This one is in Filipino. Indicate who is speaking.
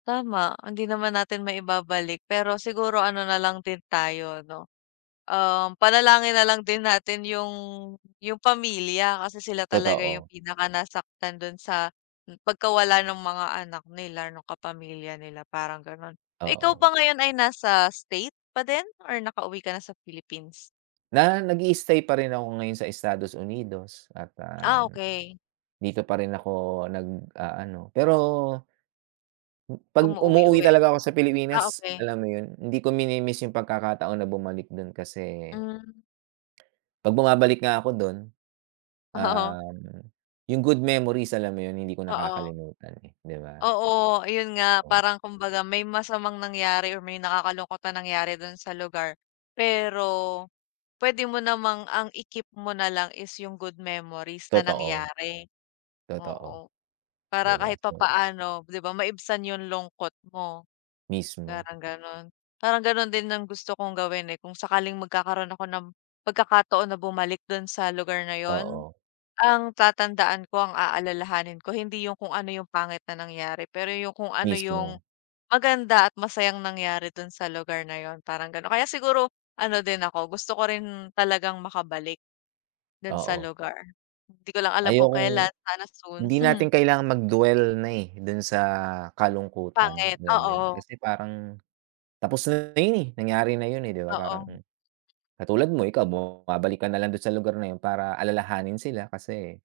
Speaker 1: Tama, hindi naman natin maibabalik, pero siguro ano nalang din tayo 'no, um, panalangin nalang din natin yung yung pamilya. Kasi sila talaga yung
Speaker 2: Totoo.
Speaker 1: pinaka nasaktan dun sa pagkawala ng mga anak nila, nung kapamilya nila parang ganon. Ikaw
Speaker 2: Oo.
Speaker 1: ba ngayon ay nasa state pa din or nakauwi ka na sa Philippines?
Speaker 2: Na nag-i-stay pa rin ako ngayon sa Estados Unidos at,
Speaker 1: Ah,
Speaker 2: uhm,
Speaker 1: okey.
Speaker 2: dito pa rin ako nag-aano. Pero 'pag umuuwi
Speaker 1: Umuuwi-uwi,
Speaker 2: talaga ako sa
Speaker 1: ah,
Speaker 2: Pilipinas,
Speaker 1: okey.
Speaker 2: alam mo yun hindi ko mini-miss yung pagkakataon na bumalik dun kasi
Speaker 1: Hmm.
Speaker 2: 'pag bumabalik nga ako dun,
Speaker 1: Oo.
Speaker 2: uhm, yung good memories alam mo yun? Hindi ko
Speaker 1: Oo.
Speaker 2: nakakalimutan, eh, 'di ba?
Speaker 1: Oo. Ayun nga.
Speaker 2: Oo.
Speaker 1: Parang kumbaga may masamang nangyari or may nakakalungkot na nangyari dun sa lugar, pero pwede mo namang ang i-keep mo nalang is yung good memories na
Speaker 2: Totoo.
Speaker 1: nangyari.
Speaker 2: Totoo.
Speaker 1: Oo,
Speaker 2: 'Di
Speaker 1: para
Speaker 2: ba
Speaker 1: kahit
Speaker 2: so
Speaker 1: papaano 'di ba maibsan yung lungkot mo,
Speaker 2: Mismo.
Speaker 1: parang ganun. Parang ganun din ang gusto kong gawin, eh, kung sakaling magkakaroon ako ng pagkakataon na bumalik dun sa lugar na yun.
Speaker 2: Oo.
Speaker 1: Ang tatandaan ko ang aalalahanin ko hindi yung kung ano yung pangit na nangyari, pero yung kung ano yung
Speaker 2: Mismo.
Speaker 1: maganda at masayang nangyari dun sa lugar na yun. Parang ganon. Kaya siguro ano din ako gusto ko rin talagang makabalik, dun sa
Speaker 2: Oo.
Speaker 1: lugar. Hindi ko lang alam kung
Speaker 2: Ayokong
Speaker 1: kelan sana soon.
Speaker 2: hindi natin kailangan mag dwell na, eh, dun sa kalungkutan,
Speaker 1: Pangit.
Speaker 2: alam mo yun.
Speaker 1: Oo.
Speaker 2: Kasi parang tapos na yun, eh, nangyari na yun, di ba? Parang,
Speaker 1: Oo.
Speaker 2: katulad mo ikaw bumabalik ka nalang dun sa lugar na yun para alalahanin sila kasi